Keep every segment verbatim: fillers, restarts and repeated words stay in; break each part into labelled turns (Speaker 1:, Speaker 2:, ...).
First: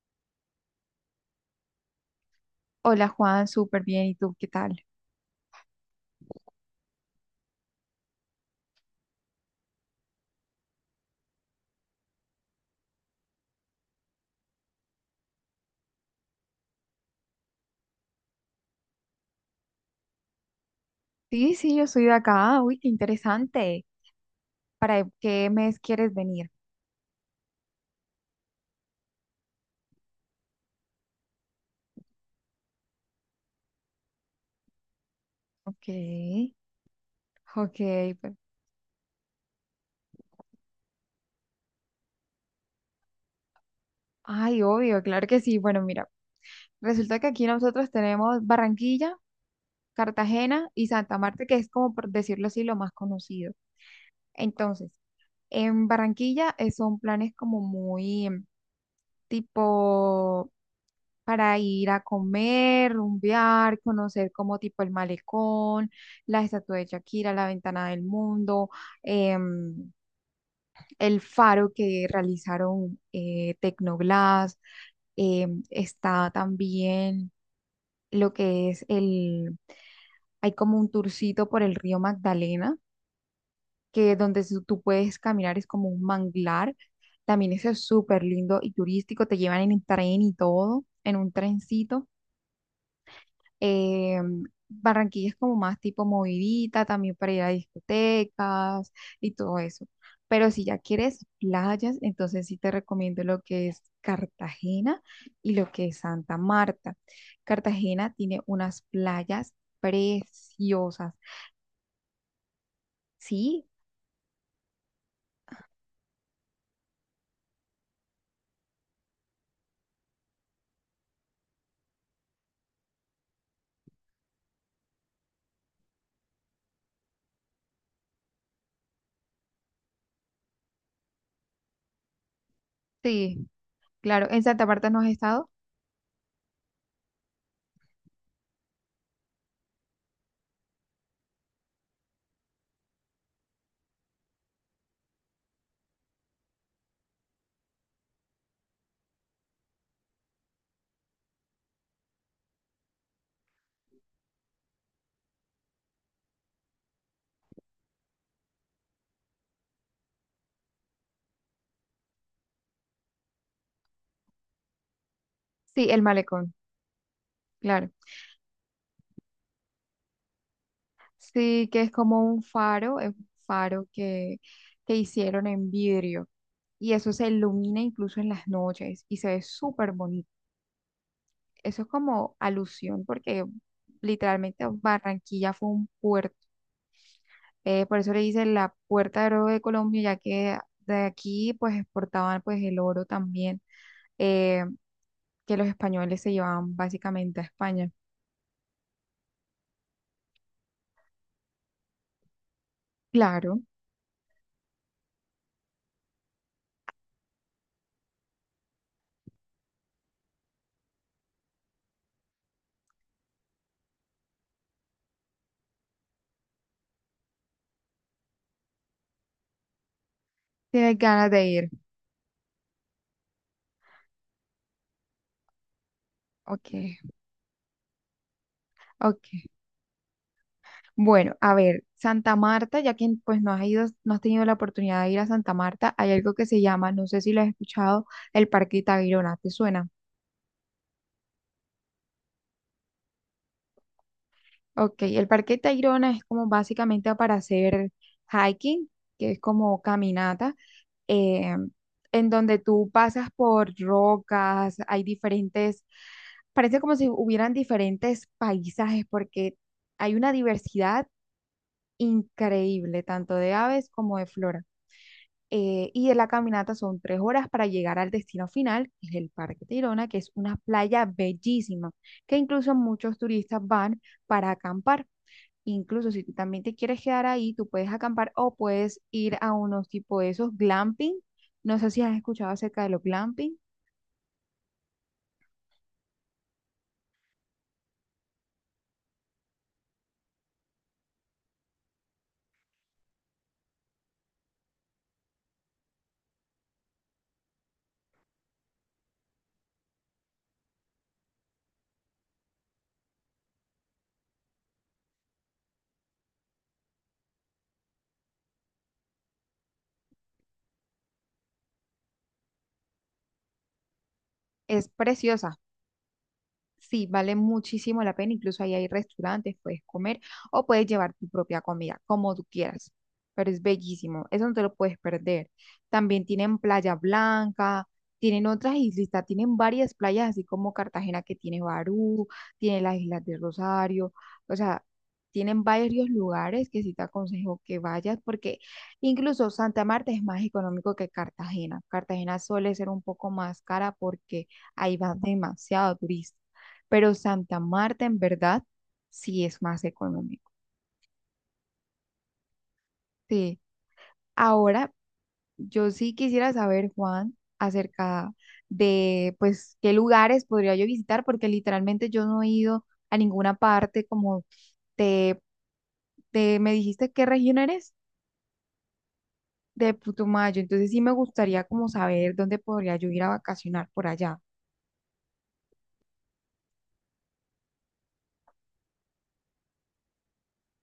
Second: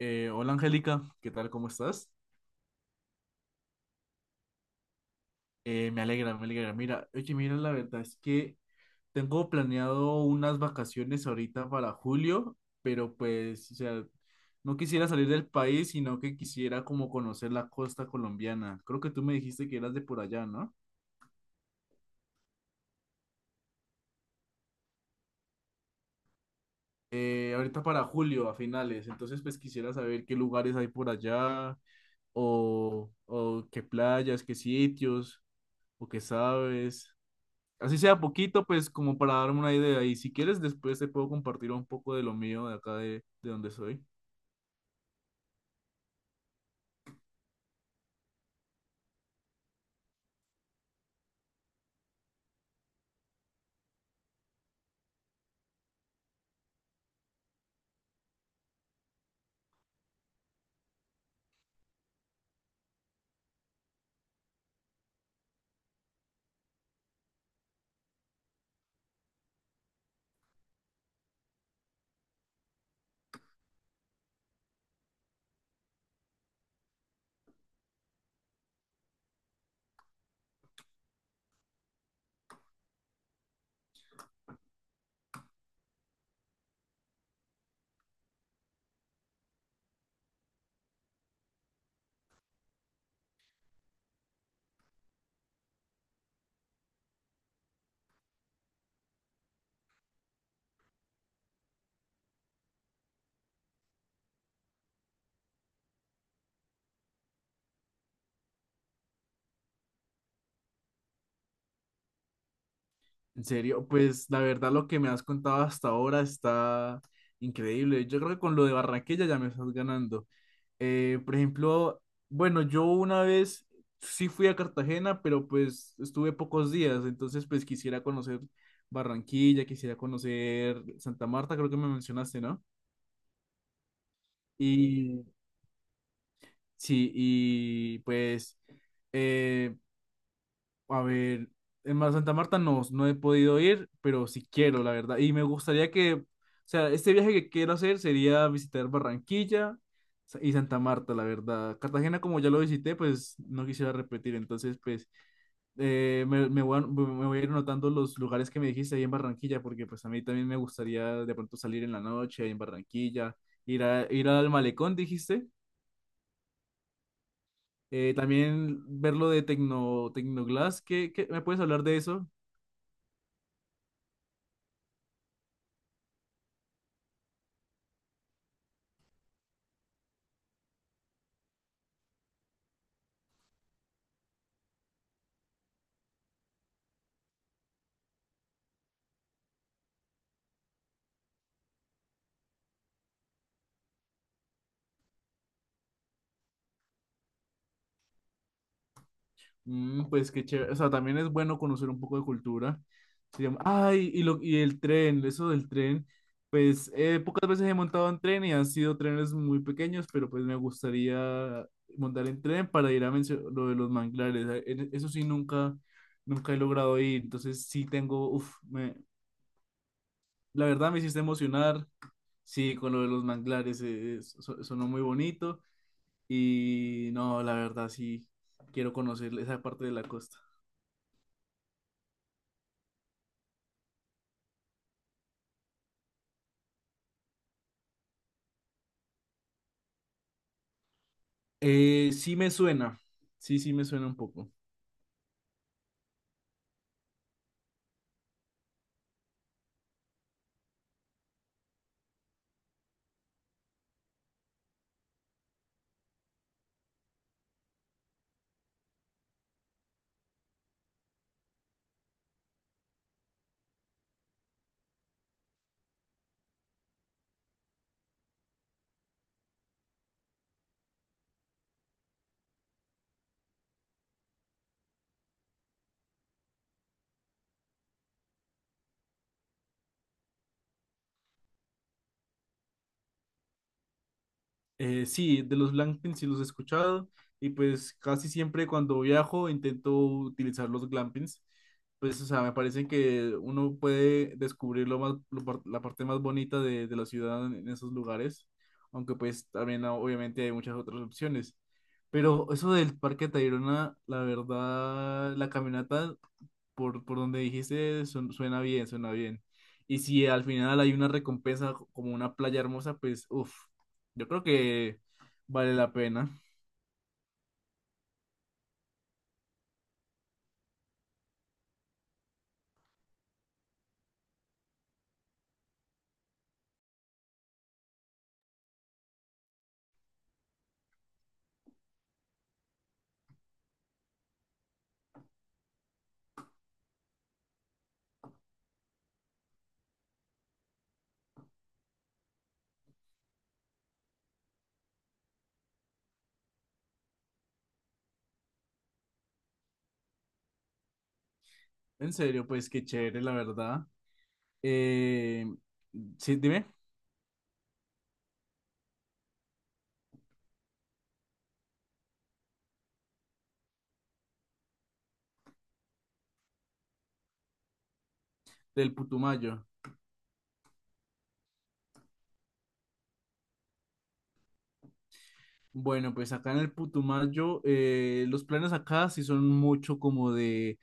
Speaker 1: Eh, hola Angélica, ¿qué tal? ¿Cómo estás?
Speaker 2: Hola Juan, súper bien. ¿Y tú qué tal?
Speaker 1: Eh, me alegra, me alegra. Mira, oye, mira, la verdad es que tengo planeado unas vacaciones ahorita para julio, pero pues, o sea, no quisiera salir del país, sino que quisiera como conocer la costa colombiana. Creo que tú me dijiste que eras de por allá, ¿no?
Speaker 2: Sí, sí, yo soy de acá. Uy, qué interesante. ¿Para qué mes quieres venir?
Speaker 1: Eh, ahorita para julio, a finales, entonces pues quisiera saber qué lugares hay por allá, o, o qué playas, qué sitios,
Speaker 2: Ok,
Speaker 1: o qué sabes.
Speaker 2: ok.
Speaker 1: Así sea
Speaker 2: per-
Speaker 1: poquito, pues como para darme una idea. Y si quieres, después te puedo compartir un poco de lo mío de acá de, de donde soy.
Speaker 2: Ay, obvio, claro que sí. Bueno, mira, resulta que aquí nosotros tenemos Barranquilla, Cartagena y Santa Marta, que es como por decirlo así, lo más conocido. Entonces, en Barranquilla eh, son planes como muy em, tipo para ir a comer, rumbear, conocer como tipo el malecón, la estatua de Shakira, la ventana del mundo, em, el faro que realizaron, eh, Tecnoglass. Em, está también lo que es el, hay como un tourcito por el río Magdalena que donde su- tú puedes caminar, es como un manglar. También eso es súper lindo y turístico. Te llevan en el tren y todo, en un trencito. Eh, Barranquilla es como más tipo movidita, también para ir a discotecas y todo eso. Pero si ya quieres playas, entonces sí te recomiendo lo que es Cartagena y lo que es Santa Marta. Cartagena tiene unas playas preciosas.
Speaker 1: En
Speaker 2: Sí,
Speaker 1: serio, pues la verdad lo que me has contado hasta ahora está increíble. Yo creo que con lo de Barranquilla ya me estás ganando. Eh, por ejemplo, bueno, yo una vez sí fui a Cartagena, pero pues estuve pocos días, entonces pues quisiera conocer Barranquilla, quisiera conocer Santa Marta, creo que me mencionaste, ¿no?
Speaker 2: sí, claro. ¿En Santa Marta no has
Speaker 1: Y
Speaker 2: estado?
Speaker 1: sí, y pues... Eh, A ver, en Mar Santa Marta no, no he podido ir, pero sí quiero, la verdad. Y me gustaría que, o sea, este viaje que quiero hacer sería visitar Barranquilla sa- y Santa Marta, la verdad. Cartagena, como ya lo visité, pues no quisiera repetir. Entonces, pues, eh, me, me voy a, me voy a ir anotando los lugares que me dijiste ahí en Barranquilla, porque pues a mí también me gustaría de pronto salir en la noche ahí en Barranquilla, ir a, ir al malecón, dijiste.
Speaker 2: Sí, el malecón, claro.
Speaker 1: Eh, también ver lo de Tecno, Tecnoglass. ¿Qué, qué- Me puedes
Speaker 2: Sí, que
Speaker 1: hablar
Speaker 2: es
Speaker 1: de
Speaker 2: como
Speaker 1: eso?
Speaker 2: un faro, es un faro que, que hicieron en vidrio y eso se ilumina incluso en las noches y se ve súper bonito. Eso es como alusión porque literalmente Barranquilla fue un puerto. Eh, por eso le dicen la puerta de oro de Colombia, ya que de aquí pues exportaban pues el oro también, eh, que los españoles se llevaban básicamente a España.
Speaker 1: Mm, pues qué chévere. O sea, también es bueno conocer un poco de cultura. Se
Speaker 2: Claro,
Speaker 1: llama- Ay, y, lo, y el tren, eso del tren. Pues eh, pocas veces he montado en tren y han sido trenes muy pequeños, pero pues me gustaría montar en tren para ir a mencio- lo de los manglares. Eh, en- Eso sí, nunca, nunca he logrado ir. Entonces sí tengo, uf, me, la verdad
Speaker 2: tienes
Speaker 1: me hiciste
Speaker 2: ganas de ir.
Speaker 1: emocionar. Sí, con lo de los manglares, eh, so- sonó muy bonito.
Speaker 2: Ok,
Speaker 1: Y no, la verdad sí, quiero conocer
Speaker 2: ok.
Speaker 1: esa parte de la costa.
Speaker 2: Bueno, a ver, Santa Marta, ya que pues no has ido, no has tenido la oportunidad de ir a Santa Marta, hay algo que se llama, no sé si lo has escuchado, el Parque Tayrona, ¿te suena?
Speaker 1: Eh, sí me suena, sí, sí me suena un poco.
Speaker 2: Ok, el Parque Tayrona es como básicamente para hacer hiking, que es como caminata, eh, en donde tú pasas por rocas, hay diferentes, parece como si hubieran diferentes paisajes, porque hay una diversidad increíble, tanto de aves como de flora. eh, y de la caminata son tres horas para llegar al destino final, que es el Parque Tayrona, que es una playa bellísima, que incluso muchos turistas van para acampar. Incluso si tú también te quieres quedar ahí, tú puedes acampar o puedes ir a unos tipo de esos glamping. No sé si has escuchado acerca de los glamping.
Speaker 1: Eh, sí, de los glampings sí los he escuchado y pues casi siempre cuando viajo intento utilizar los glampings. Pues, o sea, me parece que uno puede descubrir lo más, lo par- la parte más bonita de, de la ciudad en esos lugares, aunque pues también ah, obviamente hay muchas otras opciones. Pero eso del Parque Tayrona, la verdad, la caminata por, por donde dijiste, su- suena bien, suena bien. Y si al final hay una recompensa como una playa hermosa, pues, uff, yo creo
Speaker 2: Es
Speaker 1: que
Speaker 2: preciosa.
Speaker 1: vale la pena.
Speaker 2: Sí, vale muchísimo la pena, incluso ahí hay restaurantes, puedes comer o puedes llevar tu propia comida, como tú quieras, pero es bellísimo, eso no te lo puedes perder. También tienen Playa Blanca, tienen otras islitas, tienen varias playas, así como Cartagena que tiene Barú, tiene las Islas de Rosario, o sea, tienen varios lugares que sí te aconsejo que vayas, porque incluso Santa Marta es más económico que Cartagena. Cartagena suele ser un poco más cara porque ahí va demasiado turista, pero Santa Marta en verdad sí es más económico.
Speaker 1: En serio, pues qué chévere, la
Speaker 2: Sí.
Speaker 1: verdad.
Speaker 2: Ahora,
Speaker 1: Eh,
Speaker 2: yo sí
Speaker 1: sí,
Speaker 2: quisiera
Speaker 1: dime,
Speaker 2: saber, Juan, acerca de, pues, qué lugares podría yo visitar, porque literalmente yo no he ido a ninguna parte como te, te me dijiste qué región eres
Speaker 1: del Putumayo.
Speaker 2: de Putumayo, entonces sí me gustaría como saber dónde podría yo ir a vacacionar por allá.
Speaker 1: Bueno, pues acá en el Putumayo, eh, los planes acá sí son mucho como de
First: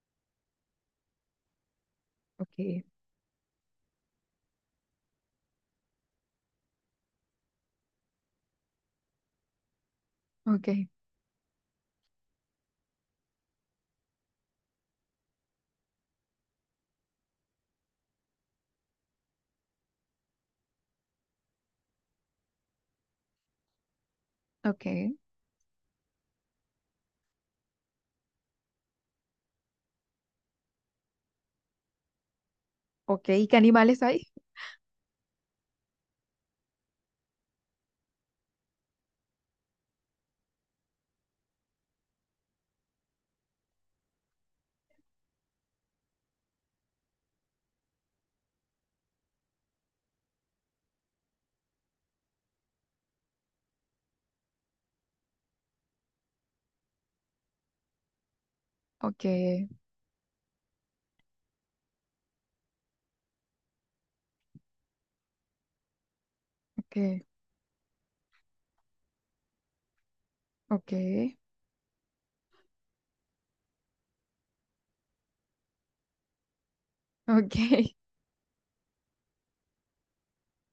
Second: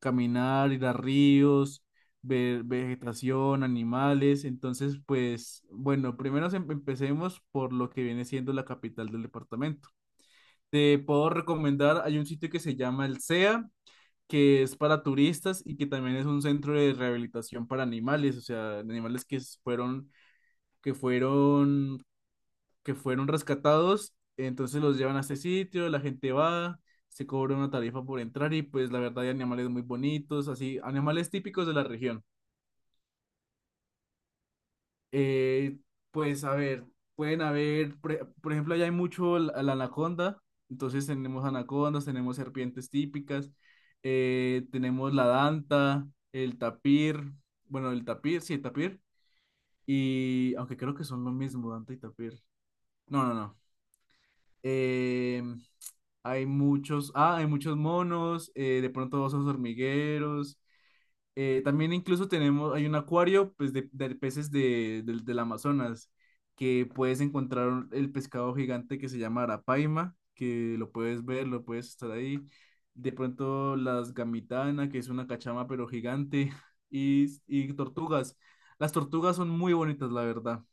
Speaker 1: caminar, ir a ríos, ver
Speaker 2: Okay.
Speaker 1: vegetación, animales. Entonces, pues, bueno, primero em- empecemos por lo que viene siendo la capital del departamento.
Speaker 2: Okay.
Speaker 1: Te puedo recomendar, hay un sitio que se llama el sea, que es para turistas y que también es un centro de rehabilitación para animales, o sea, animales que s- fueron, que fueron que fueron rescatados, entonces los
Speaker 2: Okay.
Speaker 1: llevan a este sitio, la gente va, se cobra una tarifa por entrar y pues la verdad hay animales muy bonitos, así, animales típicos de la región.
Speaker 2: Okay. ¿Y qué animales hay?
Speaker 1: Eh, pues a ver, pueden haber, pre- por ejemplo, allá hay mucho la, la anaconda, entonces tenemos anacondas, tenemos serpientes típicas, eh, tenemos la danta, el tapir, bueno, el tapir, sí, el tapir, y aunque creo que son lo mismo, danta y tapir. No, no, no. eh, hay muchos, ah, hay muchos monos, eh, de pronto osos
Speaker 2: Okay.
Speaker 1: hormigueros. Eh, también incluso tenemos, hay un acuario pues, de, de peces de, del del Amazonas, que puedes
Speaker 2: Okay.
Speaker 1: encontrar un- el pescado gigante que se llama arapaima, que lo puedes
Speaker 2: Okay.
Speaker 1: ver, lo puedes estar ahí. De pronto las gamitana, que es una cachama pero gigante, y, y
Speaker 2: Okay.
Speaker 1: tortugas. Las tortugas son muy bonitas, la verdad.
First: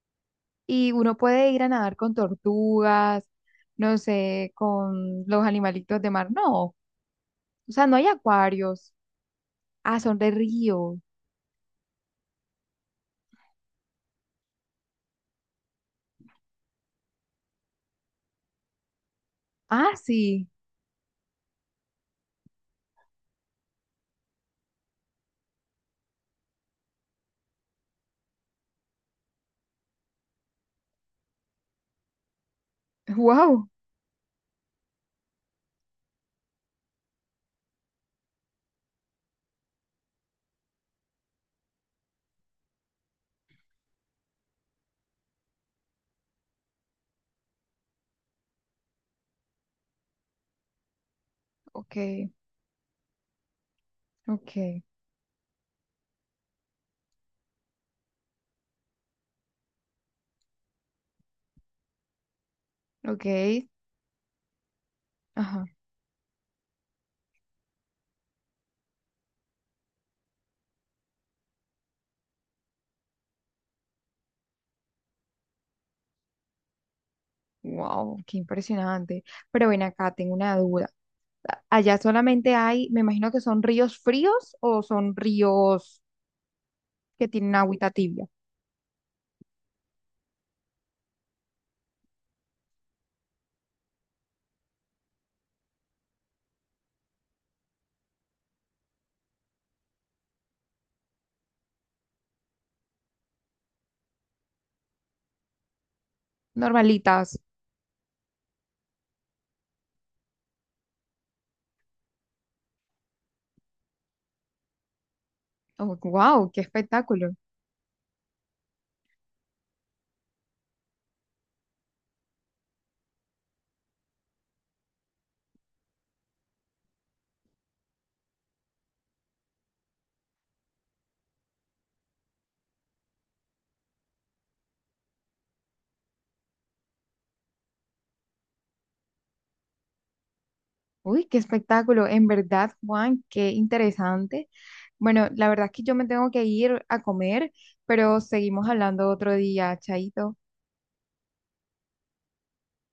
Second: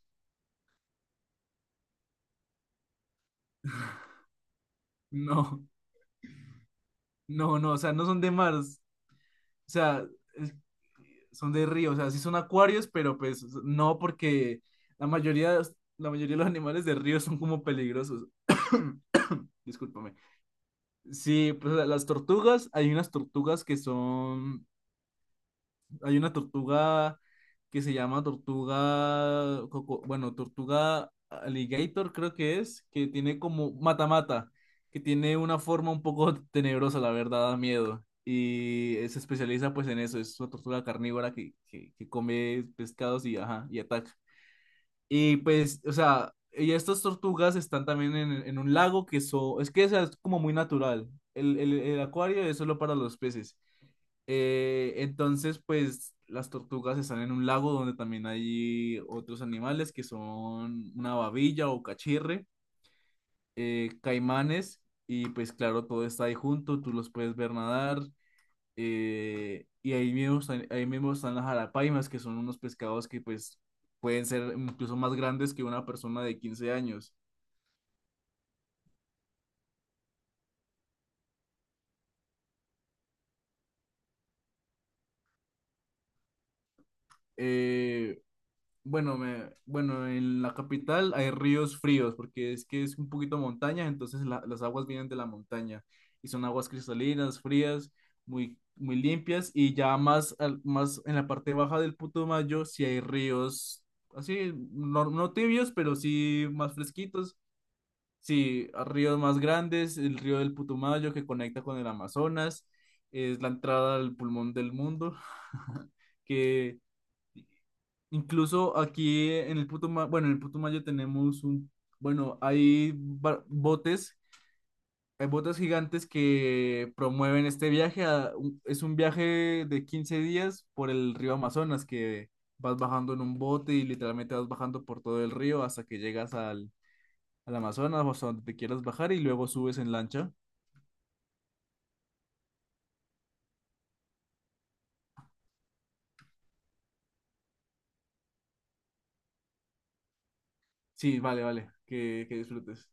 Speaker 2: Y uno puede ir a nadar con tortugas, no sé, con los
Speaker 1: No,
Speaker 2: animalitos de mar. No, o
Speaker 1: no, no, o
Speaker 2: sea,
Speaker 1: sea,
Speaker 2: no
Speaker 1: no
Speaker 2: hay
Speaker 1: son de mar.
Speaker 2: acuarios.
Speaker 1: O
Speaker 2: Ah,
Speaker 1: sea,
Speaker 2: son de
Speaker 1: es-
Speaker 2: río.
Speaker 1: son de río, o sea, sí son acuarios, pero pues no porque la mayoría, la mayoría de los animales de río son como peligrosos.
Speaker 2: Ah,
Speaker 1: Discúlpame.
Speaker 2: sí.
Speaker 1: Sí, pues la- las tortugas, hay unas tortugas que son hay una tortuga que se llama tortuga, coco- bueno, tortuga alligator creo que es, que tiene
Speaker 2: Wow.
Speaker 1: como mata-mata, que tiene una forma un poco tenebrosa, la verdad, da miedo. Y eh, se especializa pues en eso, es una tortuga carnívora que, que, que come pescados y, ajá, y ataca. Y pues, o sea, y estas tortugas están también en, en un lago que so- es que o sea, es como muy natural. El, el,
Speaker 2: Ok,
Speaker 1: el acuario es solo para los peces.
Speaker 2: ok,
Speaker 1: Eh, entonces, pues las tortugas están en un lago donde también hay otros animales que son una babilla o cachirre,
Speaker 2: ok.
Speaker 1: eh, caimanes, y pues
Speaker 2: Ajá.
Speaker 1: claro, todo está ahí junto, tú los puedes ver nadar, eh, y ahí mismo, están, ahí mismo están las jarapaimas, que son unos pescados que pues pueden ser incluso más grandes que una persona de quince años.
Speaker 2: Wow, qué impresionante. Pero ven acá, tengo una duda. A- Allá solamente hay, me imagino que son ríos fríos o son ríos que tienen agüita
Speaker 1: Eh,
Speaker 2: tibia,
Speaker 1: Bueno, me, bueno, en la capital hay ríos fríos porque es que es un poquito montaña, entonces la- las aguas vienen de la montaña y son aguas cristalinas, frías, muy, muy limpias y ya más, al- más en la parte baja del Putumayo sí hay ríos así, no, no tibios, pero sí más fresquitos,
Speaker 2: normalitas.
Speaker 1: sí, a ríos más grandes, el río del Putumayo que conecta con el Amazonas, es la entrada al pulmón del mundo,
Speaker 2: Oh, wow, qué
Speaker 1: que
Speaker 2: espectáculo.
Speaker 1: Incluso aquí en el Putumayo, bueno, en el Putumayo tenemos un, bueno, hay ba- botes, hay botes gigantes que promueven este viaje. A- un- es un viaje de quince días por el río Amazonas, que vas bajando en un bote y literalmente vas bajando por todo el río hasta que llegas al, al Amazonas o hasta donde te quieras bajar y luego subes en lancha.
Speaker 2: Uy, qué espectáculo. En verdad, Juan, qué interesante. Bueno, la verdad es que yo me tengo que ir a comer, pero seguimos hablando otro día. Chaito.
Speaker 1: Sí, vale, vale, que, que disfrutes.